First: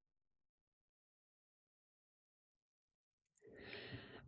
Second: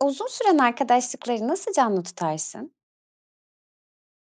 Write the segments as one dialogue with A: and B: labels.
A: Uzun süren arkadaşlıkları nasıl canlı tutarsın?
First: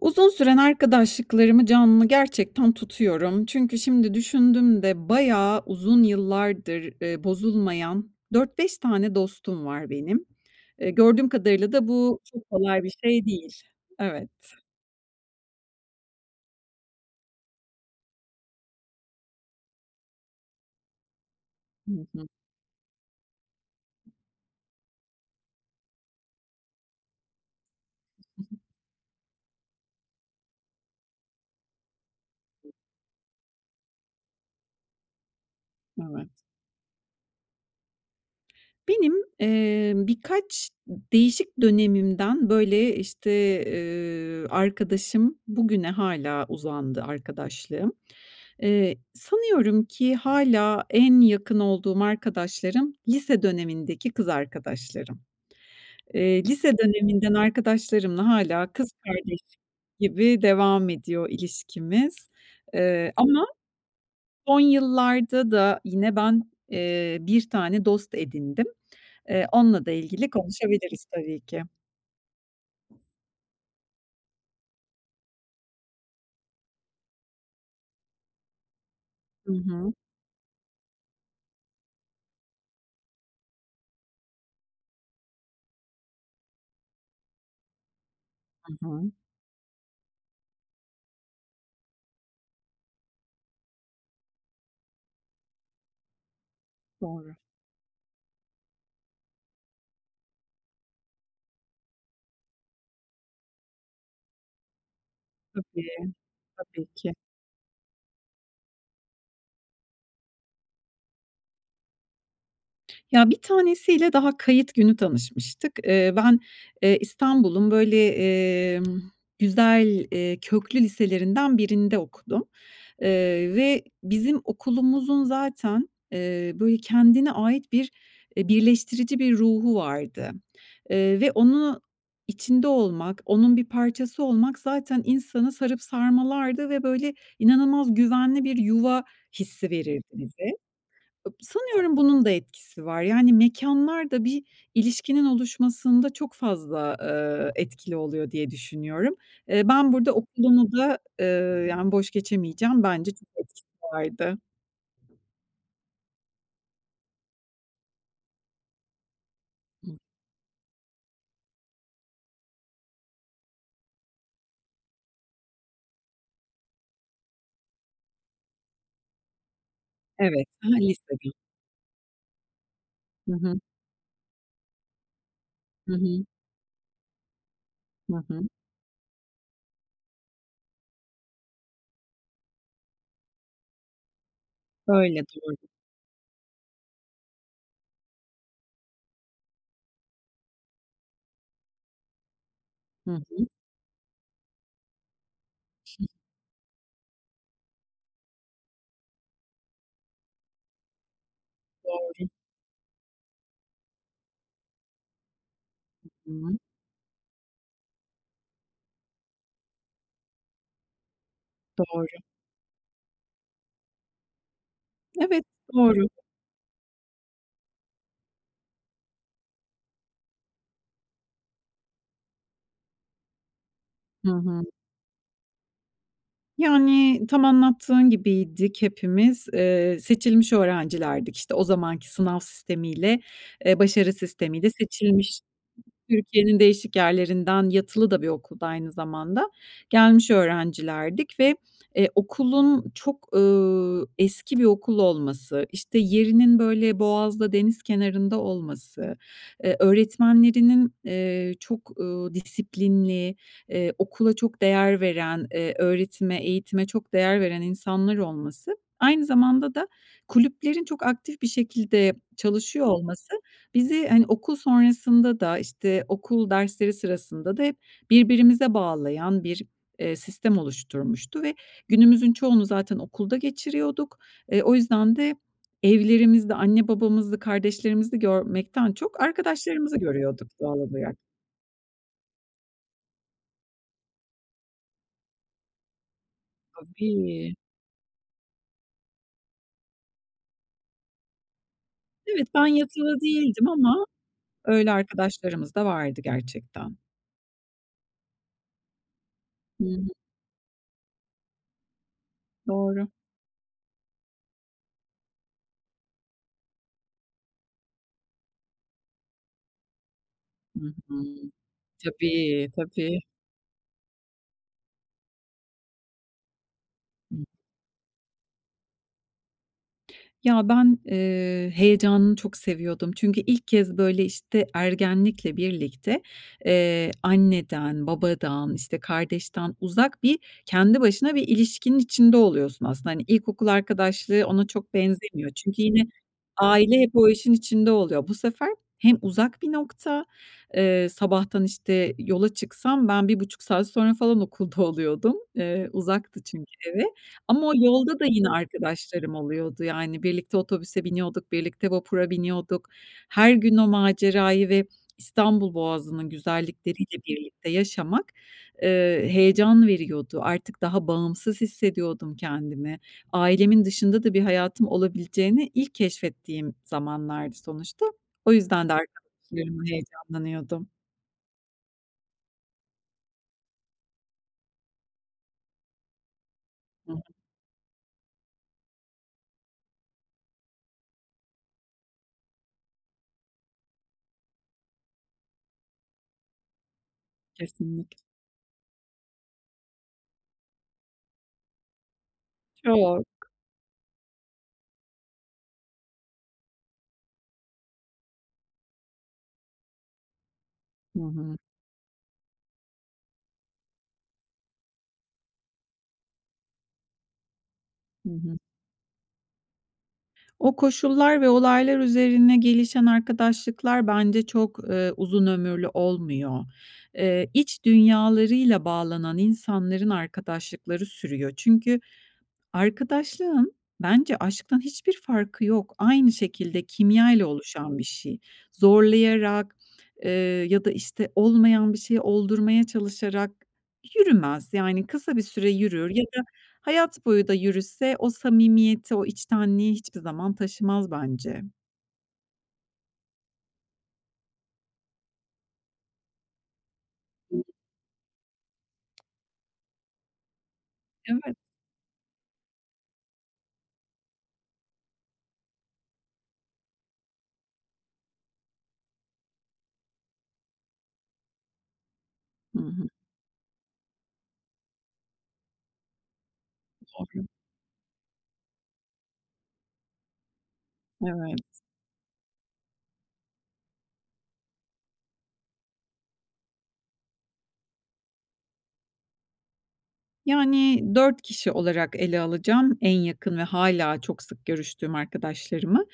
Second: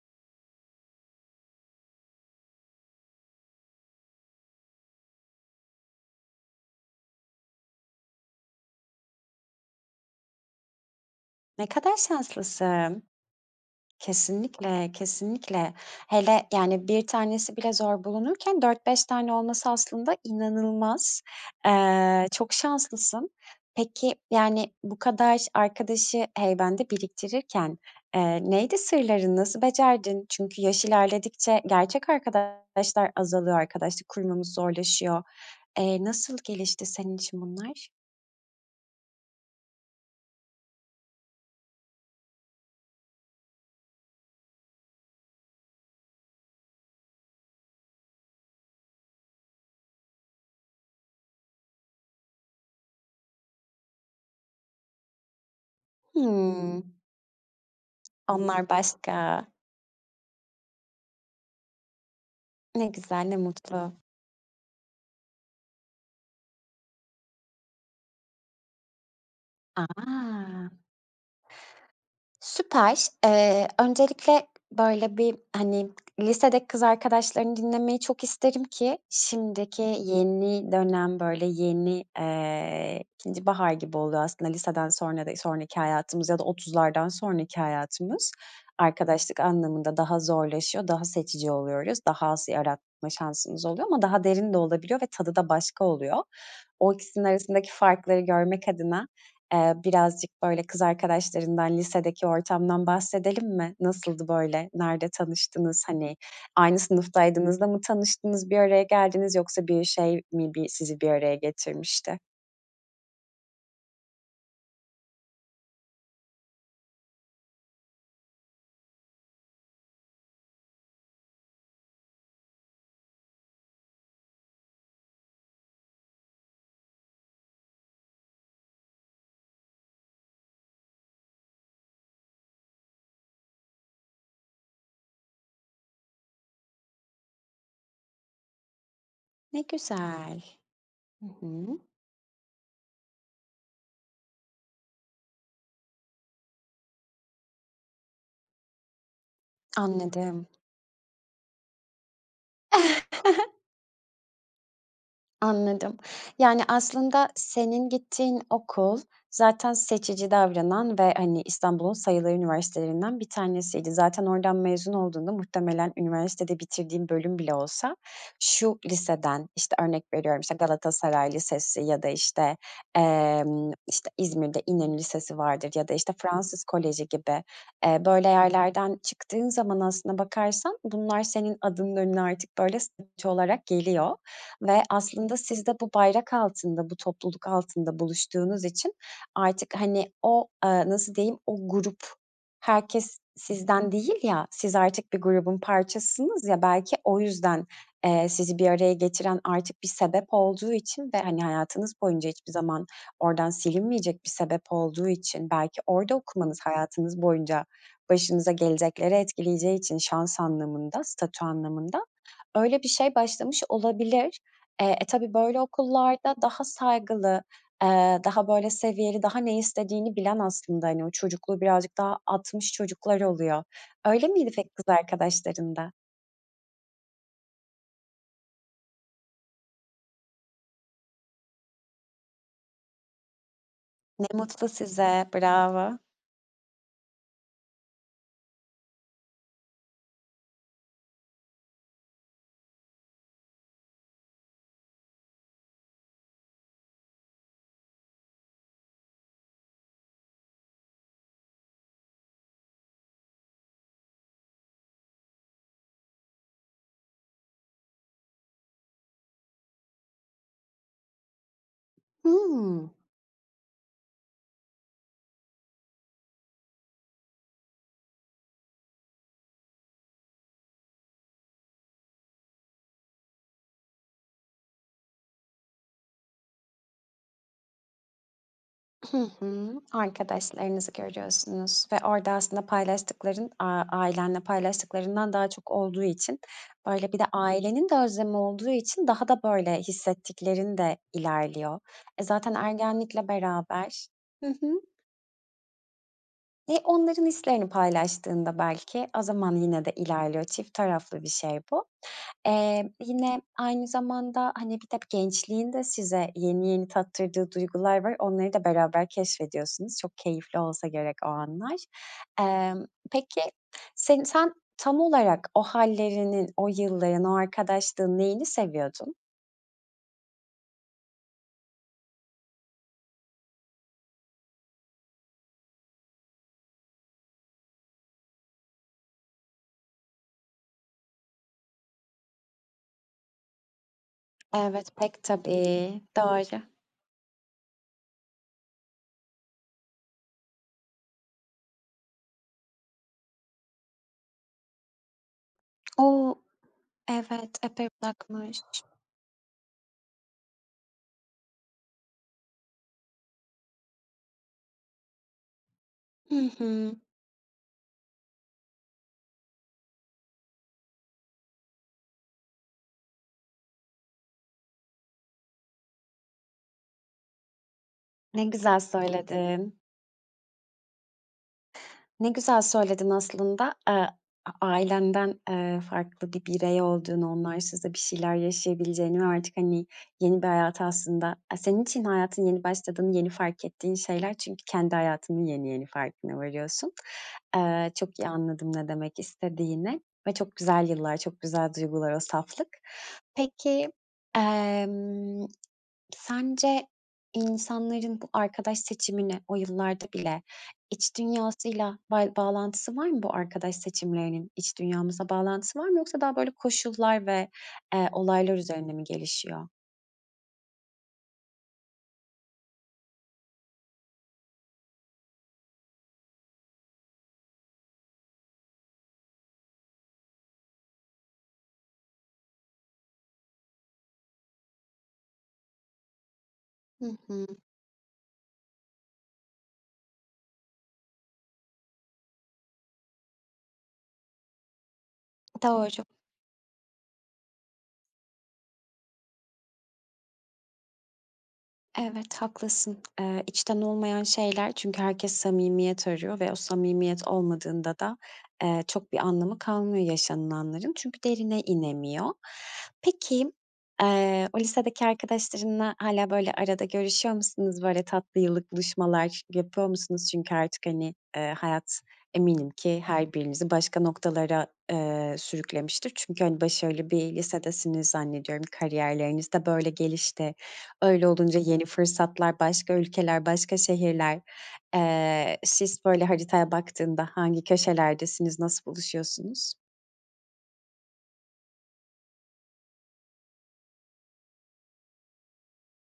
B: Uzun süren arkadaşlıklarımı canlı, gerçekten, tutuyorum. Çünkü şimdi düşündüm de bayağı uzun yıllardır, eee, bozulmayan 4-5 tane dostum var benim. Eee, gördüğüm
A: Ne
B: kadarıyla da
A: kadar
B: bu çok kolay bir
A: şanslısın.
B: şey değil. Evet.
A: Kesinlikle, kesinlikle. Hele, yani, 1 tanesi bile zor bulunurken 4-5 tane olması aslında inanılmaz.
B: Hı
A: Eee,
B: hı.
A: çok şanslısın. Peki, yani, bu kadar ş arkadaşı heybende biriktirirken, eee,
B: [unintelligible]
A: neydi sırların? Nasıl becerdin? Çünkü yaş ilerledikçe gerçek arkadaşlar azalıyor. Arkadaşlık kurmamız zorlaşıyor. Eee,
B: Evet.
A: nasıl gelişti senin için bunlar?
B: Benim, eee, birkaç değişik dönemimden, böyle, işte, eee, arkadaşım, bugüne hâlâ uzandı arkadaşlığım, eee, sanıyorum ki hâlâ en yakın olduğum arkadaşlarım lise dönemindeki kız arkadaşlarım. Eee, lise
A: Hımm.
B: döneminden arkadaşlarımla hâlâ
A: Onlar
B: kız
A: başka.
B: kardeşim gibi devam ediyor ilişkimiz.
A: Ne
B: Eee,
A: güzel, ne
B: ama
A: mutlu.
B: son yıllarda da yine ben, eee, 1 tane dost edindim. Eee, onunla da ilgili
A: A!
B: konuşabiliriz tabii ki.
A: Süper. Eee, öncelikle böyle bir, hani, lisedeki kız arkadaşlarını dinlemeyi çok isterim ki
B: Hı
A: şimdiki
B: hı.
A: yeni dönem, böyle, yeni, eee, ikinci bahar gibi oluyor aslında liseden sonrada sonraki hayatımız ya da 30'lardan sonraki hayatımız
B: I hı.
A: arkadaşlık anlamında daha zorlaşıyor, daha seçici oluyoruz, daha az yaratma şansımız oluyor ama daha derin de olabiliyor ve tadı da başka oluyor. O ikisinin
B: Doğru.
A: arasındaki farkları görmek adına, eee, birazcık, böyle, kız arkadaşlarından, lisedeki ortamdan bahsedelim mi? Nasıldı, böyle? Nerede tanıştınız,
B: Tabii.
A: hani, aynı
B: Tabii ki.
A: sınıftaydınız da mı tanıştınız, bir araya geldiniz, yoksa bir şey mi bi sizi bir araya getirmişti?
B: Ya, bir tanesiyle daha kayıt günü tanışmıştık. Iıı, ben, ııı, İstanbul'un, böyle, emm, güzel, eee, köklü liselerinden birinde okudum, ııı, ve bizim okulumuzun zaten, ııı, böyle, kendine ait bir, eee, birleştirici bir ruhu vardı, ııı, ve onun içinde olmak, onun bir parçası olmak zaten insanı sarıp sarmalardı ve, böyle, inanılmaz güvenli bir yuva
A: Ne
B: hissi verirdi
A: güzel.
B: bize.
A: Hı
B: Ip
A: hı.
B: Sanıyorum bunun da etkisi var. Yani, mekânlar da bir ilişkinin oluşmasında çok fazla, ııı, etkili oluyor diye düşünüyorum. Iıı, ben burada
A: Anladım.
B: okulumu da, ııı, yani, boş geçemeyeceğim. Bence çok etkisi vardı.
A: Anladım. Yani, aslında senin gittiğin okul zaten seçici davranan ve, hani, İstanbul'un sayılı üniversitelerinden bir tanesiydi. Zaten oradan mezun olduğunda muhtemelen üniversitede bitirdiğin bölüm bile olsa şu liseden, işte, örnek veriyorum,
B: Evet.
A: işte,
B: Hı hı, lisede.
A: Galatasaray Lisesi ya da, işte,
B: Hı hı.
A: emm, işte, İzmir'de İnönü Lisesi vardır ya da,
B: Hı
A: işte,
B: hı.
A: Fransız Koleji gibi, eee,
B: Hı
A: böyle
B: hı.
A: yerlerden çıktığın zaman aslına bakarsan bunlar senin adının önüne artık, böyle, [unintelligible] olarak geliyor ve
B: Böyle,
A: aslında siz
B: doğru.
A: de bu bayrak altında, bu topluluk altında buluştuğunuz için artık, hani, o, ııı, nasıl diyeyim, o grup
B: Hı
A: herkes
B: hı.
A: sizden değil ya, siz artık bir grubun parçasısınız, ya, belki o yüzden, eee, sizi bir araya getiren artık bir sebep olduğu için ve, hani, hayatınız boyunca
B: Doğru.
A: hiçbir zaman oradan silinmeyecek bir sebep olduğu için, belki orada
B: Hı
A: okumanız
B: hı.
A: hayatınız boyunca başınıza gelecekleri etkileyeceği için şans anlamında, statü anlamında
B: Doğru.
A: öyle bir şey başlamış olabilir. Eee, e, tabii,
B: Evet,
A: böyle
B: doğru.
A: okullarda daha saygılı, eee, daha, böyle, seviyeli, daha ne istediğini bilen, aslında, hani, o çocukluğu birazcık daha atmış çocuklar oluyor. Öyle
B: Hı
A: miydi
B: hı.
A: peki kız arkadaşların da?
B: Yani, tam anlattığın gibiydik hepimiz. Eee, seçilmiş öğrencilerdik, işte. O zamanki sınav sistemiyle, eee, başarı
A: Ne mutlu
B: sistemiyle
A: size,
B: seçilmiş,
A: bravo.
B: Türkiye'nin değişik yerlerinden, yatılı da bir okulda aynı zamanda. Gelmiş öğrencilerdik ve, eee, okulun çok, ııı, eski bir okul olması, işte, yerinin, böyle, boğazda, deniz kenarında olması, eee, öğretmenlerinin, eee, çok, ııı, disiplinli, ııı, okula çok değer veren, eee, öğretime, eğitime çok değer veren insanlar olması, aynı zamanda da kulüplerin çok aktif bir şekilde çalışıyor
A: Hımm.
B: olması bizi, hani, okul sonrasında da, işte, okul dersleri sırasında da hep birbirimize bağlayan bir, eee, sistem oluşturmuştu ve günümüzün çoğunu zaten okulda geçiriyorduk. E, o yüzden de evlerimizde anne babamızı, kardeşlerimizi görmekten
A: Hı
B: çok
A: hı.
B: arkadaşlarımızı görüyorduk doğal
A: Arkadaşlarınızı
B: olarak.
A: görüyorsunuz ve orada aslında paylaştıkların, aaa, ailenle paylaştıklarından daha çok olduğu için, böyle, bir de
B: Tabii.
A: ailenin de özlemi olduğu için daha da, böyle, hissettiklerinde ilerliyor. E,
B: Evet,
A: zaten
B: ben yatılı
A: ergenlikle
B: değildim ama
A: beraber Hı hı.
B: öyle arkadaşlarımız da vardı
A: E,
B: gerçekten.
A: onların hislerini paylaştığında belki o zaman yine
B: Hı
A: de
B: hı.
A: ilerliyor, çift taraflı bir şey bu. Eee,
B: Doğru.
A: yine aynı zamanda, hani, bir de gençliğin de size yeni yeni tattırdığı duygular var. Onları da beraber keşfediyorsunuz. Çok keyifli
B: Hı
A: olsa
B: hı.
A: gerek o anlar.
B: Tabii,
A: Emm,
B: tabii.
A: peki, sin sen tam olarak o hâllerinin, o yılların, o
B: [unintelligible]
A: arkadaşlığın neyini seviyordun?
B: Ya, ben, eee, heyecanını çok seviyordum. Çünkü ilk kez, böyle, işte, ergenlikle birlikte, eee, anneden, babadan, işte, kardeşten uzak bir kendi başına bir ilişkinin içinde oluyorsun aslında. Hani, ilkokul arkadaşlığı ona çok
A: Evet, pek
B: benzemiyor. Çünkü
A: tabii.
B: yine
A: Doğru.
B: aile hep o işin içinde oluyor. Bu sefer hem uzak bir nokta, eee, sabahtan, işte, yola çıksam ben 1,5 saat sonra falan okulda oluyordum. Eee,
A: O!
B: uzaktı çünkü evi.
A: Evet,
B: Ama o
A: epey
B: yolda da yine
A: uzakmış.
B: arkadaşlarım oluyordu. Yani, birlikte otobüse biniyorduk, birlikte vapura biniyorduk. Her gün o macerayı ve İstanbul Boğazı'nın
A: Hı hı.
B: güzellikleriyle birlikte yaşamak, eee, heyecan veriyordu. Artık daha bağımsız hissediyordum kendimi. Ailemin dışında da bir hayatım olabileceğini ilk keşfettiğim zamanlardı sonuçta.
A: Ne
B: O
A: güzel
B: yüzden de
A: söyledin.
B: arkadaşlarımla heyecanlanıyordum.
A: Ne güzel söyledin aslında. A ailenden, eee, farklı bir birey
B: Hı hı.
A: olduğunu, onlarsız da bir şeyler yaşayabileceğini ve artık, hani, yeni bir hayata aslında aaa, senin için hayatın yeni başladığını yeni fark ettiğin şeyler çünkü kendi hayatının yeni yeni farkına varıyorsun. Eee,
B: Kesinlik
A: çok iyi anladım ne demek istediğini ve çok güzel yıllar, çok güzel duygular o saflık.
B: Çok.
A: Peki, emm, sence insanların bu arkadaş seçimini o yıllarda bile iç
B: Hı hı.
A: dünyasıyla bay bağlantısı var mı bu arkadaş seçimlerinin? İç dünyamızda bağlantısı var mı, yoksa daha, böyle, koşullar ve, eee,
B: Hı
A: olaylar
B: hı.
A: üzerine mi gelişiyor?
B: O koşullar ve olaylar üzerine gelişen arkadaşlıklar bence çok, eee, uzun ömürlü olmuyor. Eee, iç dünyalarıyla bağlanan insanların arkadaşlıkları sürüyor. Çünkü arkadaşlığın bence aşktan hiçbir farkı yok. Aynı şekilde,
A: Hı hı.
B: kimyayla oluşan bir şey. Zorlayarak, eee, ya da, işte, olmayan bir şeyi oldurmaya çalışarak yürümez. Yani, kısa bir süre
A: Doğru.
B: yürür ya da hayat boyu da yürüse o samimiyeti, o içtenliği hiçbir zaman taşımaz bence.
A: Evet, haklısın. Eee, içten olmayan şeyler. Çünkü herkes samimiyet arıyor ve o samimiyet olmadığında da, eee, çok bir anlamı kalmıyor yaşanılanların. Çünkü
B: Evet.
A: derine inemiyor. Peki, eee, o lisedeki arkadaşlarınla hâlâ, böyle, arada görüşüyor musunuz? Böyle, tatlı yıllık buluşmalar yapıyor musunuz? Çünkü artık, hani, eee, hayat eminim
B: Hı
A: ki
B: hı.
A: her birinizi başka noktalara, eee, sürüklemiştir. Çünkü, hani, başarılı bir
B: Doğru.
A: lisedesiniz zannediyorum. Kariyerlerinizde böyle gelişti, öyle
B: Evet.
A: olunca yeni fırsatlar, başka ülkeler, başka şehirler. Eee, siz, böyle, haritaya baktığında hangi köşelerdesiniz, nasıl buluşuyorsunuz?
B: Yani, 4 kişi olarak ele alacağım en yakın ve hâlâ çok sık görüştüğüm arkadaşlarımı.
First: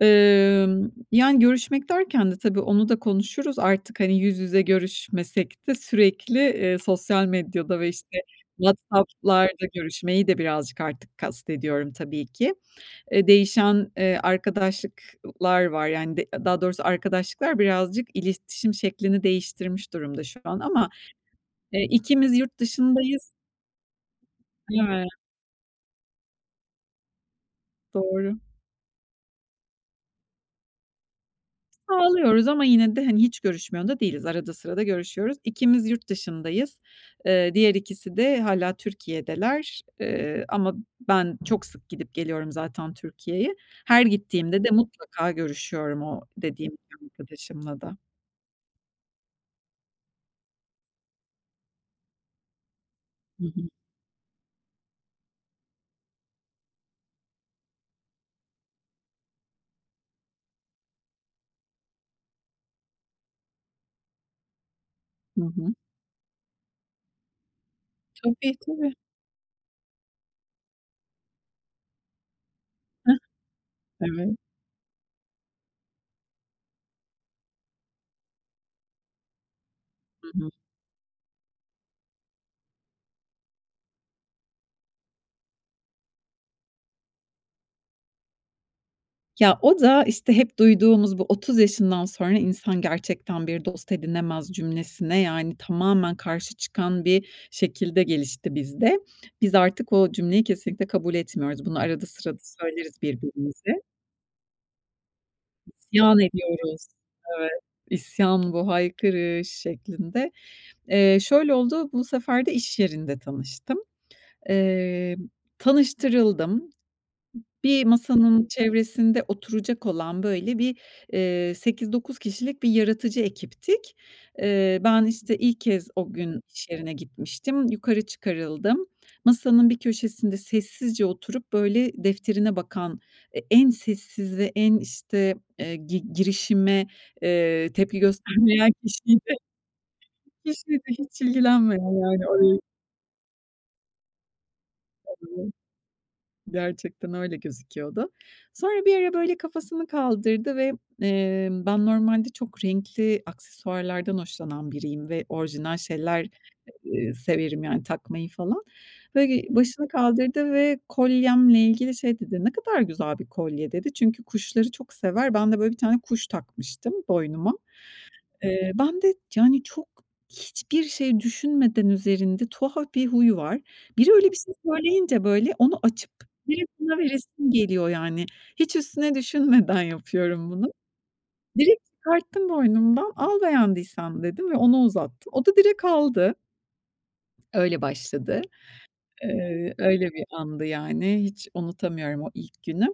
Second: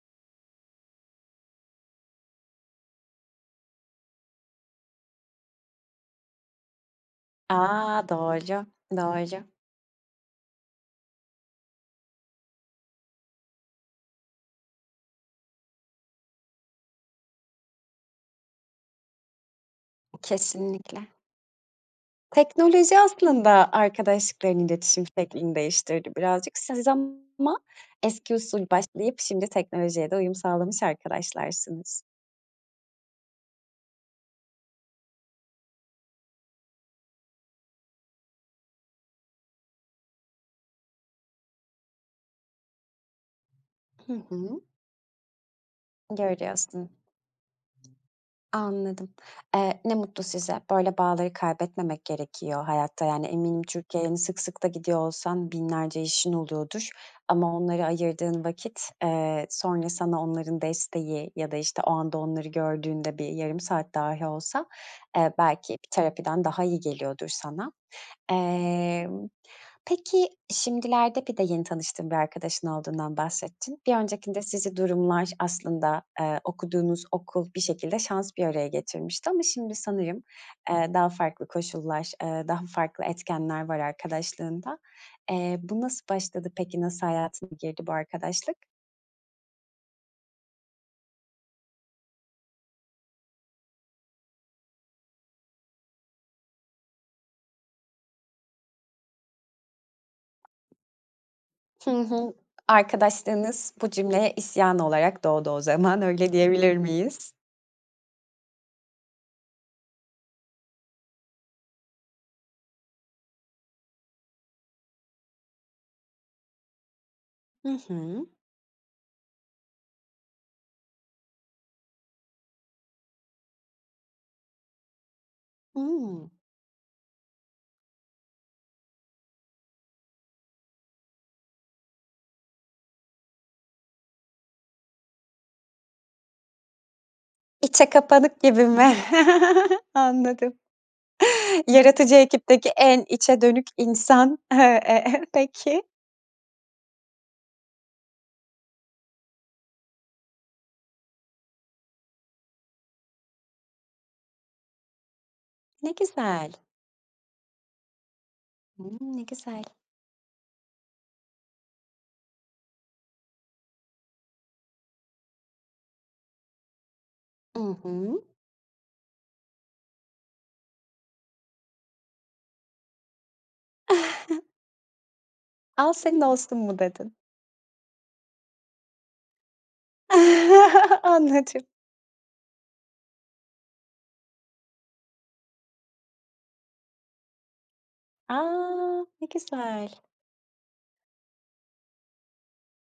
B: Imm, yani, görüşmek derken de tabii onu da konuşuruz. Artık, hani, yüz yüze görüşmesek de sürekli, eee, sosyal medyada ve,
A: A!
B: işte,
A: Doğru, doğru.
B: WhatsApp'larda görüşmeyi de birazcık artık kastediyorum tabii ki. Eee, değişen, eee, arkadaşlık lar var. Yani, d daha doğrusu arkadaşlıklar birazcık iletişim şeklini değiştirmiş durumda şu an ama,
A: Kesinlikle.
B: eee, ikimiz yurt
A: Teknoloji
B: dışındayız.
A: aslında arkadaşlıkların iletişim
B: Ya!
A: şeklini değiştirdi birazcık. Siz ama eski
B: Doğru.
A: usul başlayıp şimdi teknolojiye de uyum sağlamış arkadaşlarsınız.
B: Sağlıyoruz ama yine de, hani, hiç görüşmüyor da değiliz. Arada sırada görüşüyoruz. İkimiz yurt dışındayız. Eee, diğer ikisi de hâlâ Türkiye'deler. Eee, ama ben çok sık gidip geliyorum zaten Türkiye'ye. Her
A: Hı hı.
B: gittiğimde de mutlaka görüşüyorum o dediğim
A: Görüyorsun.
B: [unintelligible] arkadaşımla da.
A: Anladım. Eee, ne mutlu size. Böyle bağları kaybetmemek gerekiyor hayatta. Yani,
B: Hı
A: eminim
B: hı.
A: Türkiye'ye, hani, sık sık da gidiyor olsan binlerce işin oluyordur ama onlara ayırdığın vakit, eee, sonra sana onların desteği ya da, işte, o anda onları gördüğünde bir yarım saat dahi olsa, eee,
B: Hı
A: belki
B: hı.
A: bir terapiden daha iyi geliyordur sana.
B: Tabii, değil mi?
A: Emm, peki, şimdilerde bir de yeni tanıştığın bir arkadaşın
B: Hıh,
A: olduğundan bahsettin. Bir
B: evet.
A: öncekinde sizi durumlar aslında, eee, okuduğunuz okul, bir şekilde şans bir araya getirmişti ama şimdi sanırım,
B: Hı hı.
A: eee, daha farklı koşullar, eee, daha farklı etkenler var arkadaşlığında. Eee, bu nasıl başladı, peki? Nasıl hayatına girdi bu arkadaşlık?
B: Ya, o da, işte, hep duyduğumuz bu "30 yaşından sonra insan gerçekten bir dost edinemez." cümlesine, yani, tamamen karşı çıkan bir şekilde gelişti bizde. Biz artık o cümleyi kesinlikle kabul etmiyoruz. Bunu
A: Hı
B: arada
A: hı.
B: sırada söyleriz
A: Arkadaşlığınız
B: birbirimize.
A: bu cümleye isyan olarak doğdu o zaman.
B: İsyan
A: Öyle diyebilir
B: ediyoruz.
A: miyiz?
B: Evet, isyan bu. Haykırış şeklinde. Eee, şöyle oldu, bu sefer de iş yerinde tanıştım. Emm, tanıştırıldım.
A: Hı
B: Bir
A: hı.
B: masanın çevresinde oturacak olan, böyle, bir, eee, 8-9 kişilik bir yaratıcı ekiptik. Eee, ben, işte, ilk kez o
A: Hıı.
B: gün iş yerine gitmiştim. Yukarı çıkarıldım. Masanın bir köşesinde sessizce oturup, böyle, defterine bakan e en sessizi, en, işte, eee, gi girişime, eee,
A: İçe
B: tepki
A: kapanık gibi
B: göstermeyen
A: mi?
B: kişiydi.
A: Anladım.
B: Kişiydi hiç ilgilenmeyen,
A: Yaratıcı
B: yani, orayı
A: ekipteki en içe dönük insan, eee, eee,
B: [unintelligible]
A: peki.
B: Gerçekten öyle gözüküyordu. Sonra bir ara, böyle, kafasını kaldırdı ve, eee, ben normalde çok renkli aksesuarlardan hoşlanan biriyim ve orijinal
A: Ne
B: şeyler,
A: güzel.
B: ııı, severim yani takmayı falan.
A: Hımm, ne
B: Ve ge
A: güzel.
B: başını kaldırdı ve kolyemle ilgili şey dedi, "Ne kadar güzel bir kolye." dedi. Çünkü kuşları çok sever. Ben de, böyle, bir tane kuş takmıştım boynuma.
A: I hı.
B: Eee, ben de, yani, çok hiçbir şey düşünmeden üzerinde, tuhaf bir huy var. Biri öyle bir şey söyleyince, böyle, onu
A: Al
B: açıp
A: senin olsun
B: direkt
A: mu
B: ona
A: dedin?
B: veresim geliyor, yani. Hiç üstüne düşünmeden yapıyorum bunu.
A: Anladım.
B: Direkt çıkarttım boynumdan, "Al beğendiysen." dedim ve ona uzattım. O da direkt aldı. Öyle
A: A!
B: başladı.
A: Ne
B: Eee,
A: güzel.
B: öyle bir andı, yani. Hiç unutamıyorum o ilk günü.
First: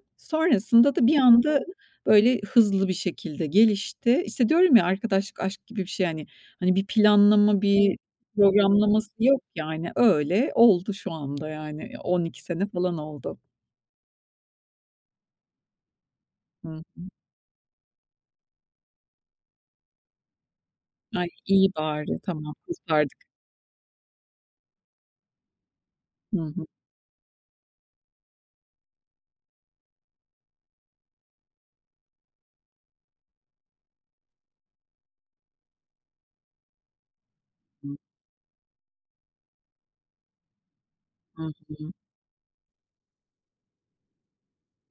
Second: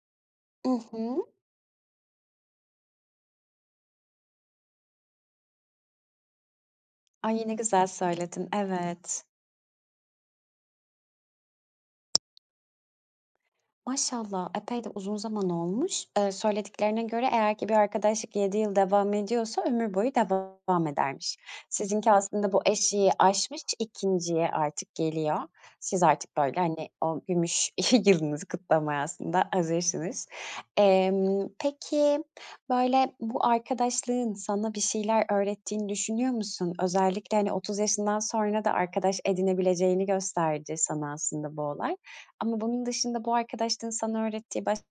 A: I
B: Sonrasında da bir
A: hı.
B: anda, böyle, hızlı bir şekilde gelişti. İşte, diyorum ya arkadaşlık aşk gibi bir şey, hani. Hani, bir
A: Ay! Ne
B: planlama,
A: güzel
B: bir
A: söyledin,
B: programlaması
A: evet.
B: yok, yani. Öyle oldu şu anda yani. 12 sene falan oldu.
A: Maşallah. Epey de uzun zaman olmuş. Eee,
B: Hı
A: söylediklerine
B: hı.
A: göre eğer ki bir arkadaşlık 7 yıl devam ediyorsa ömür boyu devam
B: Ay,
A: edermiş.
B: iyi
A: Sizinki
B: bari.
A: aslında
B: Tamam,
A: bu eşiği
B: kurtardık.
A: aşmış, 2'nciye artık geliyor. Siz artık,
B: Hı
A: böyle,
B: hı.
A: hani, o gümüş yılınızı kutlamaya aslında hazırsınız. Emm, peki, böyle, bu arkadaşlığın sana bir şeyler öğrettiğini düşünüyor musun? Özellikle, hani, 30 yaşından sonra da arkadaş edinebileceğini gösterdi sana
B: Hı
A: aslında bu
B: hı.
A: olay. Ama bunun dışında bu arkadaşlığın sana öğrettiği başka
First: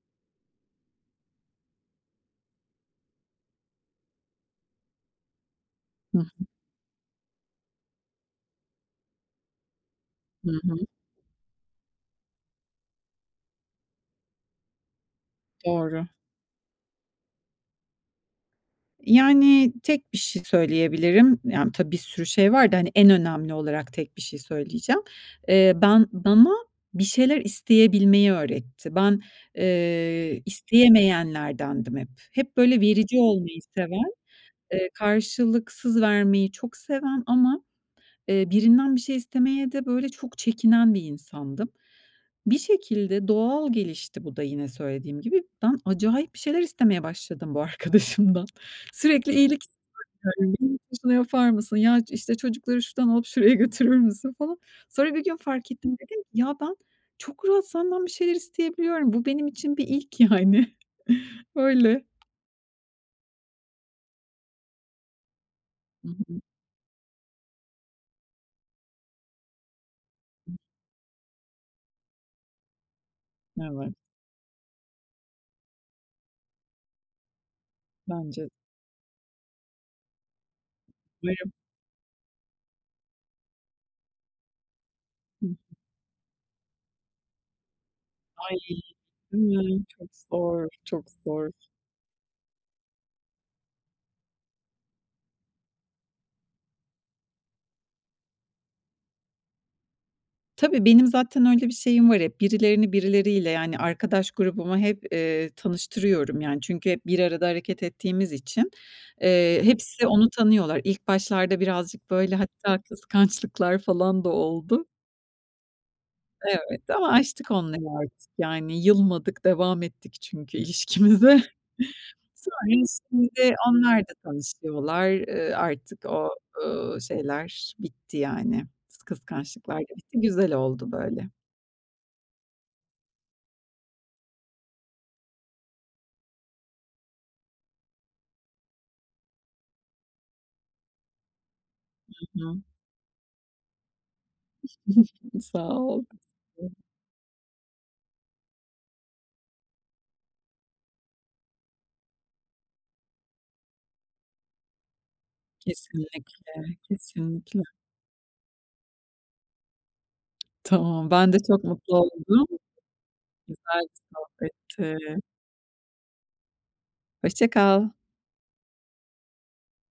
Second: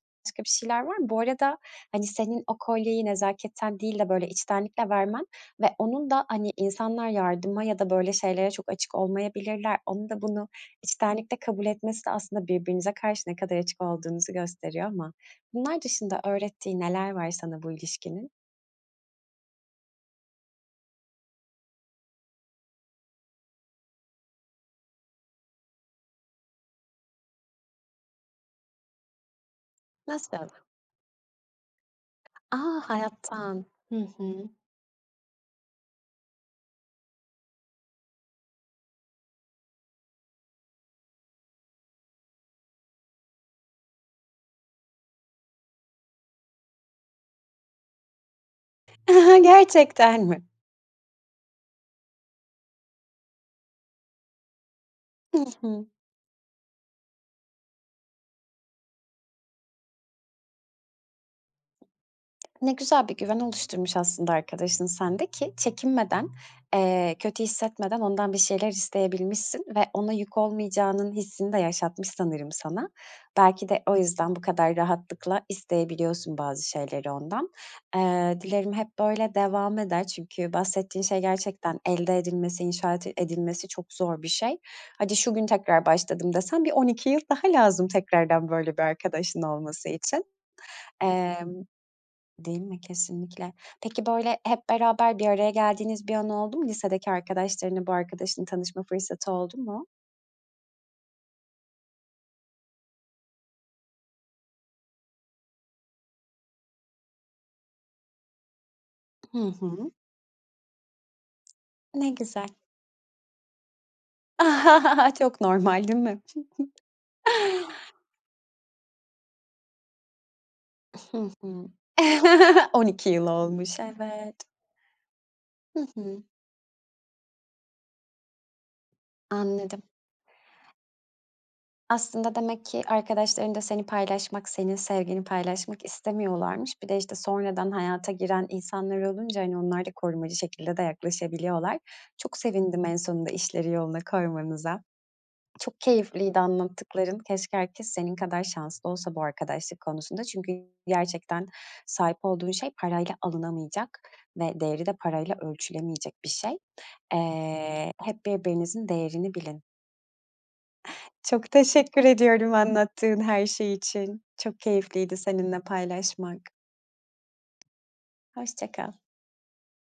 A: bir şeyler var mı? Bu arada, hani, senin o kolyeyi nezaketten değil de, böyle, içtenlikle vermen ve onun
B: Hı
A: da,
B: hı.
A: hani, insanlar yardıma ya da böyle şeylere çok açık olmayabilirler, onun da bunu
B: Hı hı.
A: içtenlikle kabul etmesi de aslında birbirinize karşı ne kadar açık olduğunuzu gösteriyor ama bunlar
B: Doğru.
A: dışında öğrettiği neler var sana bu ilişkinin?
B: Yani, tek bir şey söyleyebilirim. Yani, tabii, bir sürü şey var da, hani, en önemli olarak tek bir şey söyleyeceğim. Eee, ben bana bir şeyler isteyebilmeyi öğretti. Ben, eee,
A: [unintelligible]
B: isteyemeyenlerdendim hep.
A: A!
B: Hep, böyle, verici olmayı
A: Hayattan. Hı
B: seven,
A: hı.
B: eee, karşılıksız vermeyi çok seven ama, eee, birinden bir şey istemeye de, böyle, çok çekinen bir insandım. Bir şekilde doğal gelişti bu da yine söylediğim gibi. Ben acayip bir şeyler istemeye başladım bu arkadaşımdan. Sürekli iyilik
A: Gerçekten mi?
B: yani. "Benim için şunu yapar mısın? Ya, ç işte, çocukları şuradan alıp şuraya götürür müsün?" falan. Sonra bir gün
A: Hı
B: fark
A: hı.
B: ettim, dedim ki, "Ya, ben çok rahat senden bir şeyler isteyebiliyorum. Bu benim için bir ilk yani." Öyle.
A: Ne güzel bir güven oluşturmuş aslında arkadaşın sen de ki çekinmeden,
B: [unintelligible]
A: eee, kötü hissetmeden ondan bir şeyler isteyebilmişsin ve ona yük olmayacağının hissini de yaşatmış sanırım sana. Belki de
B: Evet.
A: o yüzden bu kadar rahatlıkla isteyebiliyorsun bazı şeyleri ondan. Eee,
B: Bence
A: dilerim hep böyle devam eder çünkü bahsettiğin şey
B: Umarım.
A: gerçekten elde edilmesi, inşaat edilmesi çok zor bir şey. "Hadi şu gün
B: [unintelligible]
A: tekrar başladım." desen bir 12 yıl daha lazım tekrardan
B: Ay,
A: böyle bir arkadaşın
B: değil mi?
A: olması
B: Çok
A: için.
B: zor, çok zor.
A: Emm Değil mi, kesinlikle. Peki, böyle, hep beraber bir araya geldiğiniz bir an oldu mu? Lisedeki arkadaşlarınla bu arkadaşın tanışma fırsatı oldu mu?
B: Tabii, benim zaten öyle bir şeyim var hep. Birilerini birileriyle, yani, arkadaş grubumu hep, eee, tanıştırıyorum. Yani, çünkü hep bir arada hareket ettiğimiz için,
A: Hı
B: eee,
A: hı.
B: hepsi onu tanıyorlar. İlk başlarda
A: Ne
B: birazcık, böyle,
A: güzel.
B: hatta kıskançlıklar falan da oldu.
A: Çok normal, değil mi?
B: Evet ama aştık onları artık. Yani, yılmadık, devam ettik çünkü
A: Hı
B: ilişkimize.
A: hı.
B: Sonra,
A: 12 yıl
B: şimdi
A: olmuş,
B: onlar da
A: evet.
B: tanışıyorlar. Eee,
A: Hı
B: artık
A: hı.
B: o, ııı, şeyler bitti, yani, kıskançlıklar
A: Anladım.
B: da bitti. Güzel oldu böyle.
A: Aslında demek ki arkadaşların da seni paylaşmak, senin sevgini paylaşmak istemiyorlarmış. Bir de, işte, sonradan hayata giren insanlar olunca, hani, onlar da korumacı şekilde de yaklaşabiliyorlar.
B: Hı
A: Çok
B: hı.
A: sevindim en sonunda işleri yoluna koymanıza.
B: Sağ
A: Çok
B: ol.
A: keyifliydi
B: [unintelligible]
A: anlattıkların. Keşke herkes senin kadar şanslı olsa bu arkadaşlık konusunda. Çünkü gerçekten sahip olduğun şey parayla alınamayacak ve değeri de parayla ölçülemeyecek bir
B: Kesinlikle,
A: şey.
B: kesinlikle.
A: Eee, hep birbirinizin değerini bilin.
B: Tamam. Ben de
A: Çok
B: çok mutlu
A: teşekkür
B: oldum.
A: ediyorum anlattığın her şey
B: Güzel bir
A: için. Çok
B: sohbetti.
A: keyifliydi seninle paylaşmak.
B: Hoşça kal.
A: Hoşça kal.